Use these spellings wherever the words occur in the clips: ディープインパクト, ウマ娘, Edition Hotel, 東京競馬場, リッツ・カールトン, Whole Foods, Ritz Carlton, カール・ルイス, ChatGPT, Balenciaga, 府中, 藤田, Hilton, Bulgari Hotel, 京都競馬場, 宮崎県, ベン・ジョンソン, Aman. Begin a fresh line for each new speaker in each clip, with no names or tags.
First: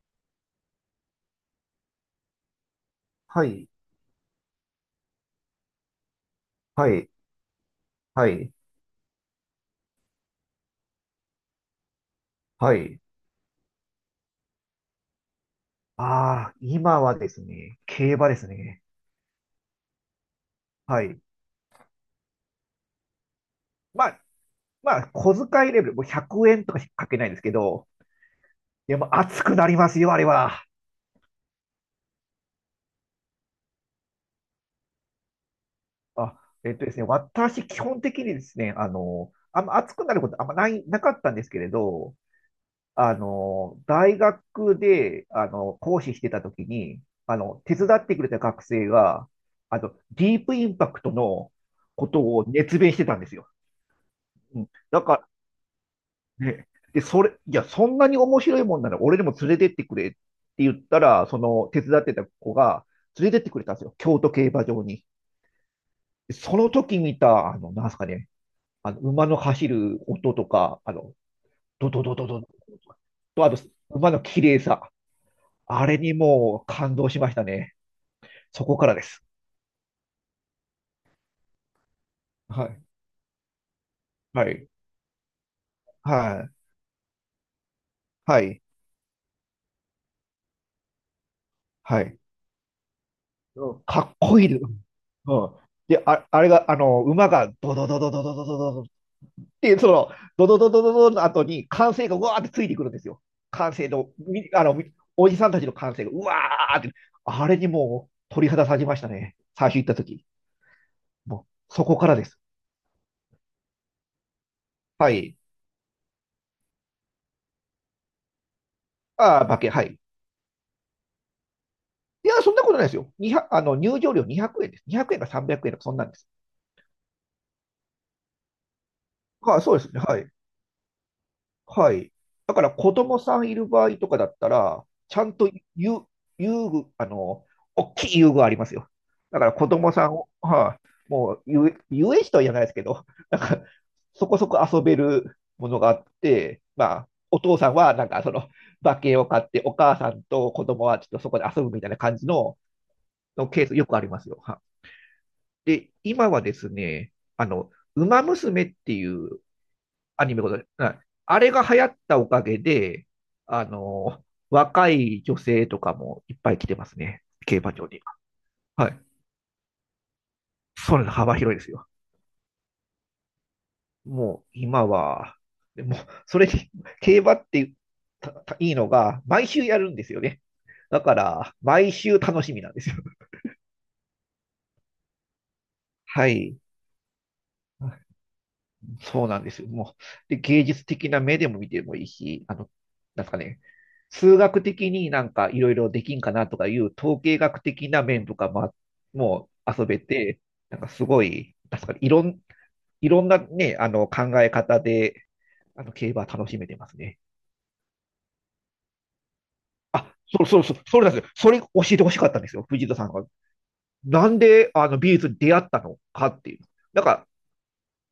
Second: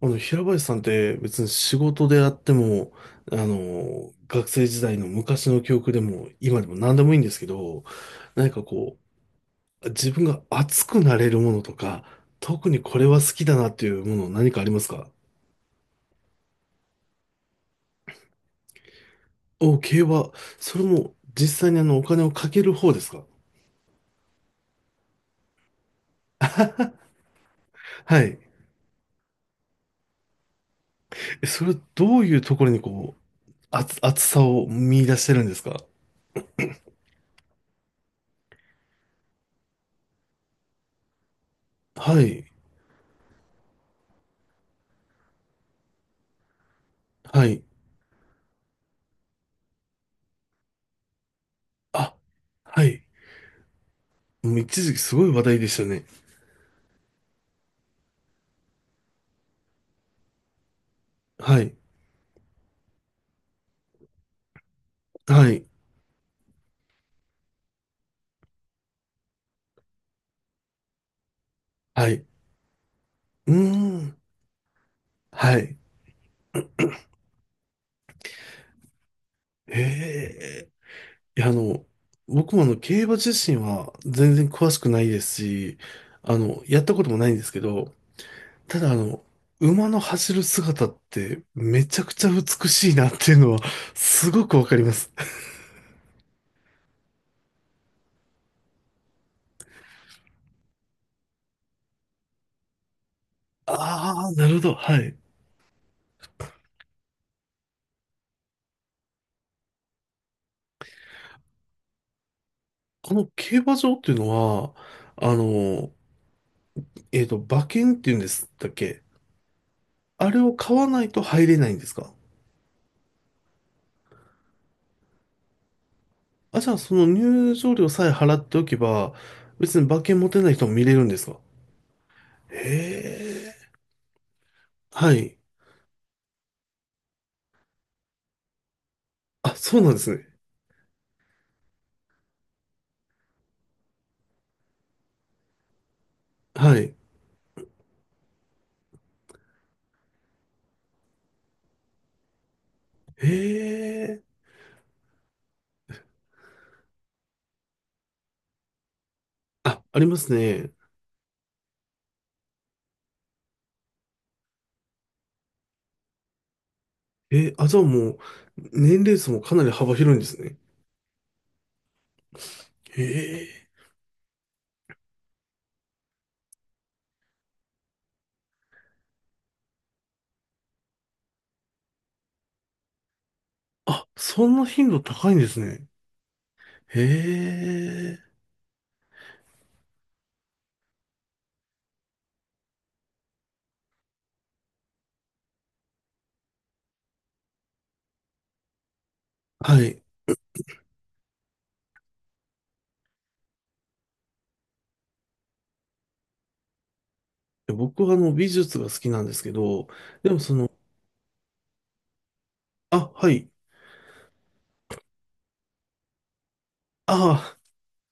平林さんって別に仕事であっても、
はい、
学生時代の昔の記憶でも、今でも
は
何で
い、
もいいんですけど、
は
何
い、
か自分が熱くなれるものとか、特
は
にこ
い。
れは好きだなっていうもの何かありますか？
ああ、今はですね、競馬ですね。
お、競馬。それ
は
も
い。
実際にお金をかける方ですか？
まあ、まあ、小遣いレベル、もう100円とかしかかけないんですけど、
はい。
でも熱くなりますよ、あれは。
それどういうところに熱さを見出してるんですか？
あ、えっとですね、私、基本的にですね、あんま熱くなることあんまない、なかったんですけれど、
はい。
大学で、講師してた時に、
はい。
手伝ってくれた学生が、ディープインパクトのこ
あ、
とを熱
は
弁し
い。
てたんですよ。
もう
うん。
一時期
だ
す
か
ご
ら
い話題でしたね。
で、で、それ、いや、そんなに面白いもんなら俺にも連れてってくれって言ったら、そ
は
の
い。
手伝ってた子が連れてってくれたんですよ。京都競馬場に。
はい。
でその時見た、なんすかね、馬の走る音とか、ドド
は
ド
い。
ドドドと、あ
う
と、
ー
馬の
ん。
綺麗さ。
はい。
あれにもう感動しましたね。そこからです。
ええ。いや、僕も
はい。
競馬自身は全然
はい。
詳しくないですし、
はい。
やったこともないんですけど、
はい。
ただ馬の走る姿ってめち
は
ゃく
い。
ちゃ美しいなっていうのは
うん。かっ
す
こい
ご
い
く
です。
わ
う
かります。
ん。で、あ、あれが、あの、馬がドドドドドドドドドで、ドドドドドドの後に歓声がうわーってついてくるんですよ。歓声の、
ああ、な
み
るほ
あの、
ど。
み
はい。
おじさんたちの歓声がうわーって、あれにもう鳥肌立ちましたね。最初行った時。もう、そこからです。
この競馬場っていうのは、
は
あ
い。
の、馬券っていうんですだっけ？
ああ、馬券、はい。
あれを買わないと入れないんですか？
いや、そんなことないですよ。2 0あの、入場料200円です。200円か300円か、そんなんです。
あ、じゃあ、その入場料さえ払っておけば、
ああ、そ
別
うで
に
すね。
馬券
は
持
い。
てない人も見れるんですか？
はい。だ
へ
から子供さんいる
え。
場合とかだったら、
は
ちゃん
い。
と遊、遊具、大きい遊具ありますよ。だから
あ、
子
そうなん
供
で
さ
す
ん
ね。
を、はい、もう遊園地とは言わないですけど、なんかそこそこ遊べるものがあって、
は
ま
い。
あ、お父さんはなんかその馬券を買って、お母さんと子供はちょっとそこで遊ぶみたいな感じの、
へ
のケースよくありま
え。
すよ。で、今はですね、ウマ娘っていう
あ、ありま
ア
す
ニメござい
ね。
ます。あれが流行ったおかげで、あの、若い女性とかもいっぱい来てますね。
え、
競
あ、
馬
じゃあ
場に。
もう、
はい。
年齢層もかなり幅広いんですね。
それの幅広いですよ。
へえ。
もう今は、でもうそれに、競馬ってたたいいのが、毎週やるんですよね。だから、毎週楽しみなんですよ。
あ、そんな頻度高いんですね。
はい。
へえ。
そうなんですよ。もう、で、芸術的な目でも見てもいいし、なんすかね、数学的になんかいろいろできんかなとかいう統計学的な面とかも、もう
は
遊べ
い。
て、なんかすごい、なんすかね、いろんなね、考え方で、競馬楽しめてますね。
僕は美術が好きなんですけど、でも
そうそうそう、それなんですよ。それ教えてほしかったんですよ、藤田さ
あ、
んが。
はい。
なんで、美術に出会ったのかっていう。なんか、
あ、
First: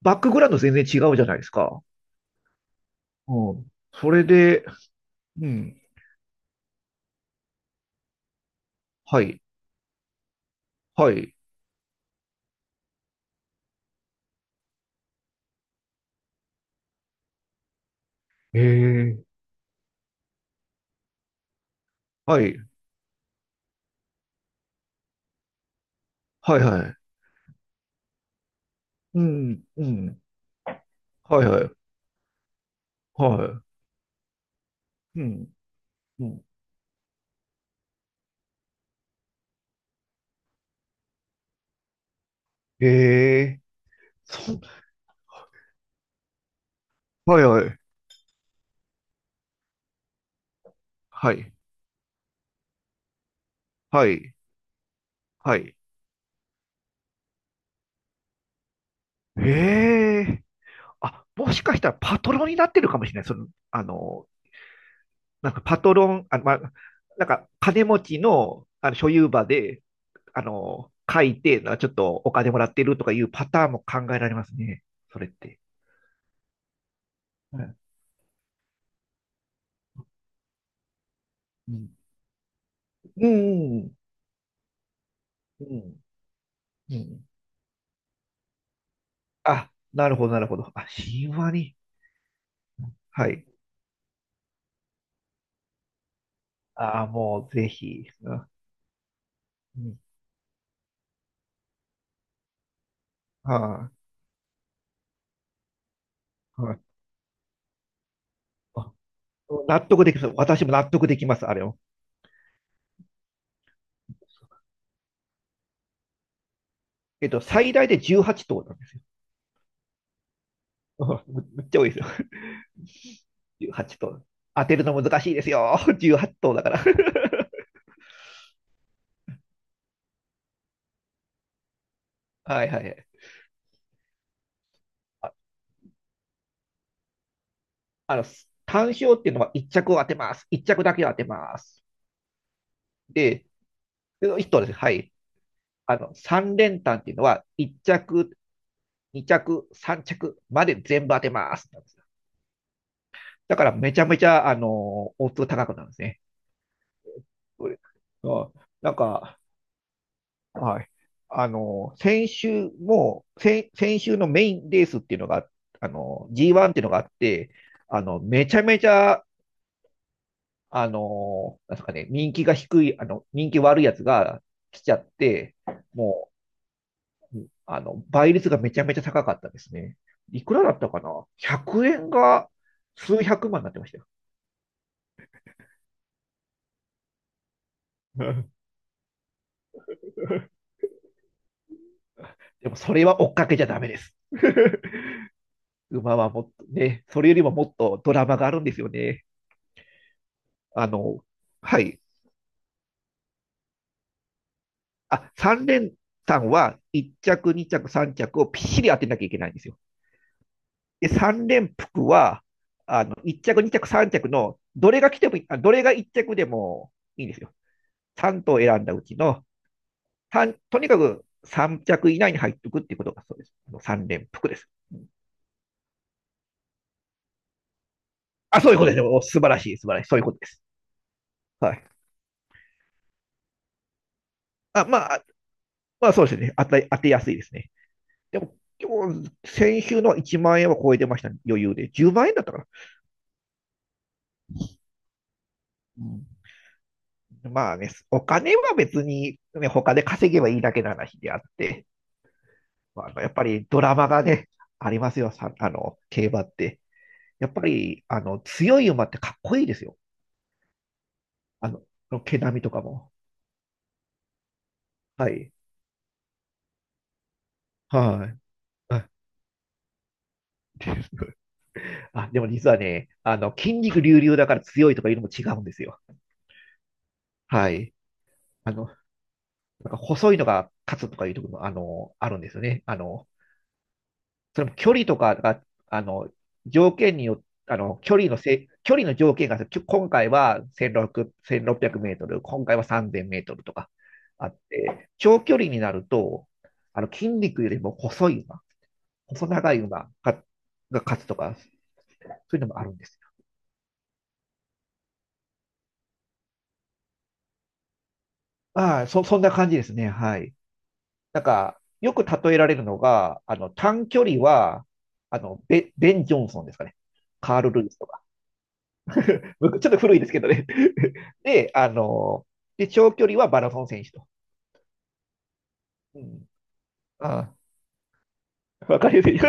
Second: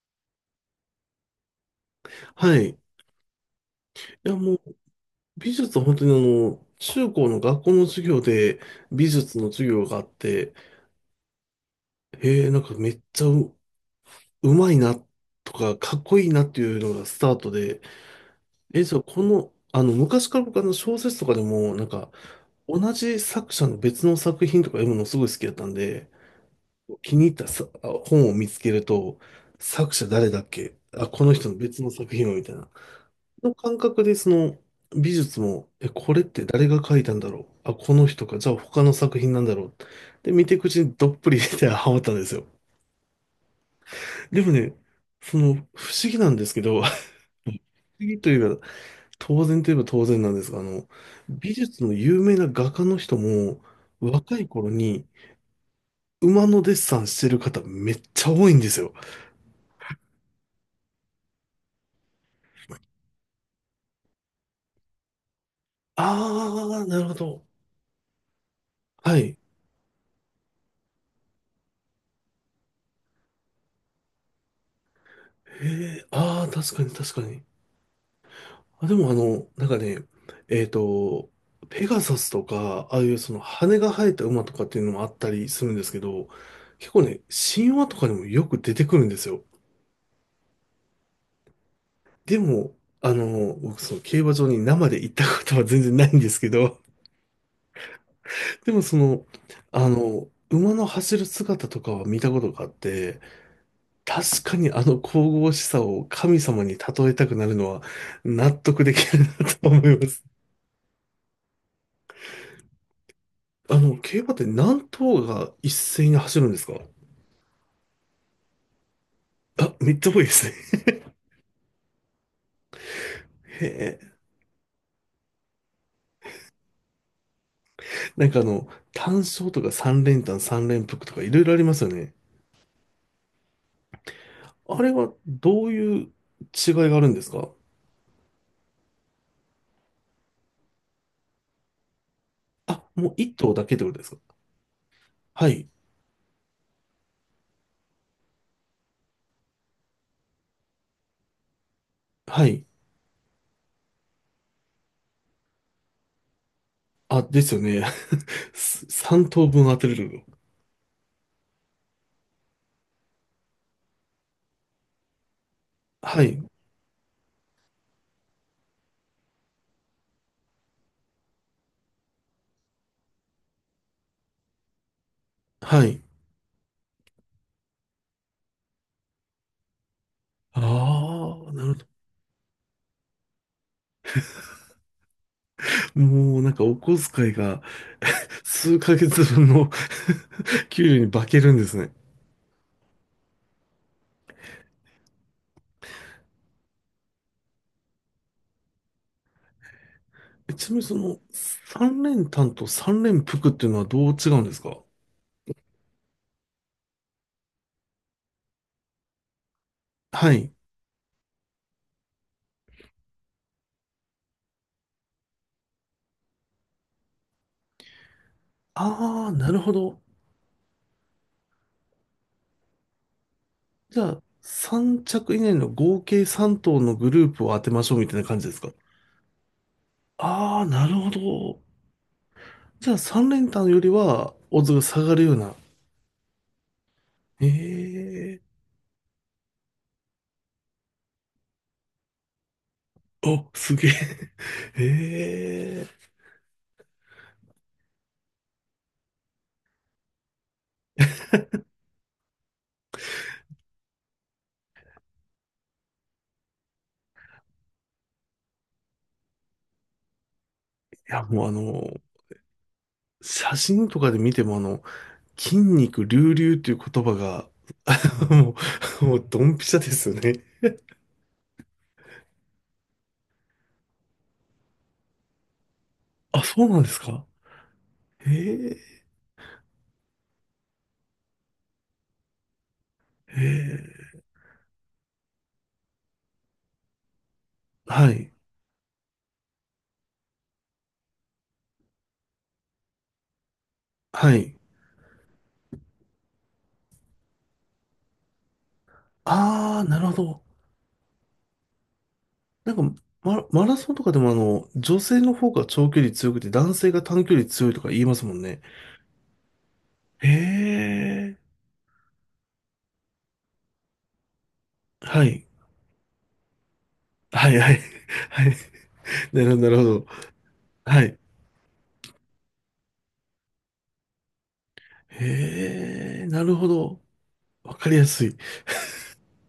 バックグラウンド全然違うじゃないですか。
はい。い
うん。それ
や、もう、
で、う
美術
ん。
は本当に中高の学校の授業で美
は
術
い。
の授業があって、
はい。
なんかめっちゃう、うまいなとか、かっこいいなっていうのがスタートで、
え
じゃあ
え、
昔から僕小説とかでも、なんか、
はい。
同じ作者の別の作品とか読むのすごい好きだったんで、
はい、はい。
気に入った本を見つけると、
うん、う
作者
ん、
誰だっけこの
はい、
人の
は
別
い。
の作品をみたいな。
は
の
い。
感覚でその美
う
術
ん、
も、え、これっ
う
て
ん。
誰が描いたんだろう。あ、この人か。じゃあ他の作品なんだろう。で、見ていくうちにどっぷりでハマったんですよ。
ええ、
でも
そ、
ね、不思議なんですけど、不思
はい、
議というか当然といえば当然なんですが、
はい。
美術の有名な画家の人も
はい。はい。
若い頃に
はい。
馬のデッサンしてる方めっちゃ多いんですよ。
ええ、あ、もしかしたらパトロンになってるかもしれない。なんかパトロン、あ、まあ、
あー、なるほ
なん
ど。
か金持ちの、所
は
有
い。
場で、書いて、ちょっとお金もらってるとかいうパターンも考えられますね。それって。
へえ、あー、確かに確かに。
うん、
あ、でもなんかね、えっと、
う
ペ
ん、
ガサスとか、ああいう
う
その羽が
ん、
生えた馬とかっていうのもあったりす
う
るんですけ
ん、
ど、結
う
構ね、
ん。
神話とかにもよく出てくるんですよ。
あ、なるほど、なるほど。あ、神話に。
でも、
はい。
僕その競馬場に生で行ったことは全然ないんですけど、
ああ、もうぜひ。あ
でも
うん。
馬の走る姿とかは見たことがあって、
は
確かにあの神々しさを神
い。
様
は
に例
い。
えたくなるのは納得
あ、
できるなと思
納
い
得
ま
でき
す。
ます。私も納得できます、あれを。
競馬って何頭が一斉に走るんですか？
最大で18頭なんですよ。
あ、めっちゃ多いですね。
うん。むっちゃ多いですよ。
へ
18
え。
頭。当てるの難しいですよ。18頭だから。
なんか単勝とか三連単、三連複とかいろいろありますよね。
はいはいはい。
あれは
あ、
どういう違いがあるんですか？
あの、単勝っていうのは1着を当てます。1着だけを当てます。
あ、もう一
で、
頭だけってことですか？
1頭です。はい。
はい。
3連単っていうのは1着2着、3着まで全部当てます。
はい。
だからめちゃめちゃ、オッズ高くなるんですね。
あ、ですよ
これ
ね。
なん
三
か、
頭分当てれるの。
はい。先週も、先週のメインレースっていうのが、
はい。
G1 っていうのがあって、めちゃめちゃ、なんですかね、人気が低い、人気悪いやつが来ちゃって、
はい。
もう、倍率がめちゃめちゃ高かったですね。いくら
あ
だったかな？
あ、なるほ
100 円が数百万になってましたよ。
ど。もうなんかお小遣いが
で
数ヶ月分の 給料に化けるんですね。
もそれは追っかけちゃダメです。馬はもっとね、それよりももっとドラマがあるんですよね。
ちなみに
あの、はい。
三連単と三連複っていうのはどう違うんですか？
あ、3連単は1着、2着、3着をぴっしり当てなきゃいけないんですよ。
はい。
で、3連服は、1着、2着、3着の、どれが来てもいい、あ、どれが1着でもいいんですよ。さん頭選んだうち
ああ、
の、
なるほど。
とにかく3着以内に入っておくっていうことがそうです。
じゃ
三
あ、
連服です。
三着以内の合計三頭のグループを当てましょうみたいな感じです
あ、
か？
そういうことです。お素晴らしい、素晴らしい。そういうことで
あ
す。
あー、なるほど。
はい。
じゃあ、三連単よりは、オッズが
あ
下
ま
がる
あ、
ような。
まあそうですね。当てやすいで
え
すね。で
え。
も、先週の1万円は超えてましたね。余裕で。10万円だったかな。
お、すげえ。え
う
え。
ん、まあね、お金は別に、ね、他で稼げばいいだけの話であって、まあ、やっぱりドラマがね、ありますよ。さ、あの、競馬って。やっぱり、強い馬ってかっこいいですよ。
いや、もう
あの、毛並みとかも。
写真とかで見ても
はい。
筋肉隆々っていう言葉が、あ
は
の
い。
も
あ、
もうドンピシャですよね。
で でも実はね、筋肉隆々だから強いとかいうのも違うんですよ。
あ、そうなんですか。
はい。
へ
あの、
え、
なんか細いのが勝つとかいうところも、あるんですよね。
へえ、
それも距離とかが、あの、条件によって、
はい、
距離の条件が、今回は1600、1 6メートル、今回は3000メートルとか
は
あ
い。
って、長距離になると、筋肉よりも細い馬、細長い
ああ、なる
馬
ほ
が、
ど。
が勝つとか、そういうの
なん
もあるん
か、
ですよ。
マラソンとかでも女性の方が長距離強くて男性が短距離強いとか言いますもんね。
ああ、そんな感じですね。
へ
はい。
え、
なんか、よく例えられるのが、短距離は、
はい、
ベン・ジョンソンですかね。
はい、
カー
は
ル・
い、
ルイスとか。
はい。なるほど、なる
僕
ほ
ちょっと
ど。
古いですけどね。
はい。
で、あの、で、長距離はマラソン選手と。う
へえ、な
ん。
るほど。
あ
わかりやすい。い
あ、わかりやすい。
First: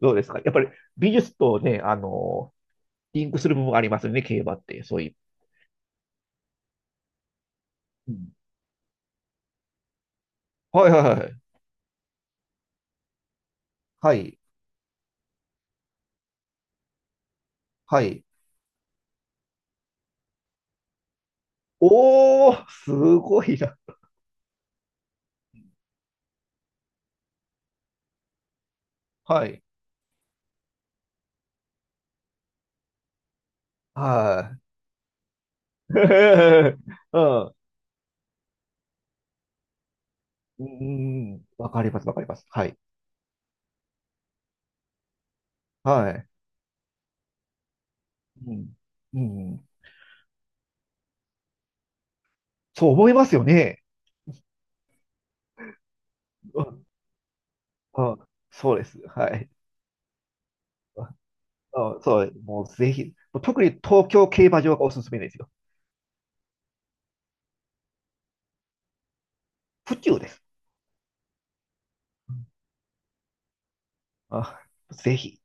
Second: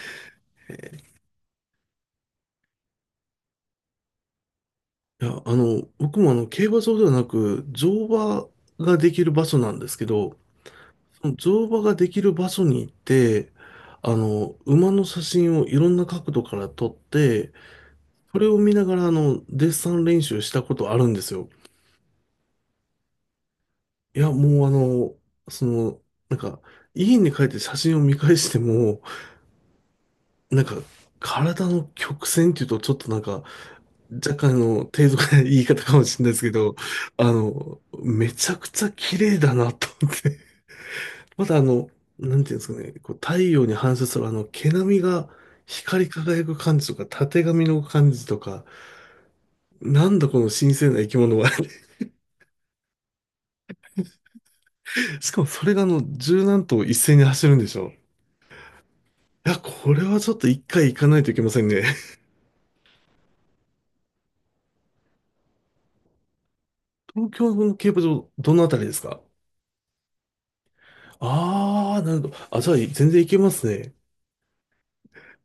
どうですか、やっぱり美術とね、リンクする部分ありますよね、競馬って。そういう。
や、僕も競馬場ではなく、乗
うん。
馬ができる場所なんですけど、
はいはいはい。
乗馬ができる場所に行って、
はい。
馬の写真をいろんな角度から撮って、
はい。
それを見ながら、デッサン練習したことあるんですよ。
おー、すごいな。
いや、もうその、なんか、家に帰って写真を見返しても、
はい。
なんか、体の曲線っていうと、ちょっとなんか、若干
は
低俗な言い方
い。
か もしれないですけど、
うん。
めちゃくちゃ綺麗だなと思って
うんうんう
ま
ん。
だ
わかります、わかり
な
ま
ん
す。
ていうんで
は
す
い。
かね、太陽に反射するあの毛並みが光り
はい。
輝く感じとか、たてがみの感じと
う
か、
ん。うん。
なんだこの神聖な生き物は。
そう思いますよね。
しかもそれが十
う
何頭
ん。
一斉に走るんでしょ。
あ、そうです。は
い
い。
や、これはちょっと一回行
あ、
かないといけませんね。
あ そう、もうぜひ、特に東京競馬場がおすすめですよ。
東京の競馬場、どのあたりですか？
府中です。
ああー、なるほど。あ、じゃあ全然行けますね。
あ、ぜひ。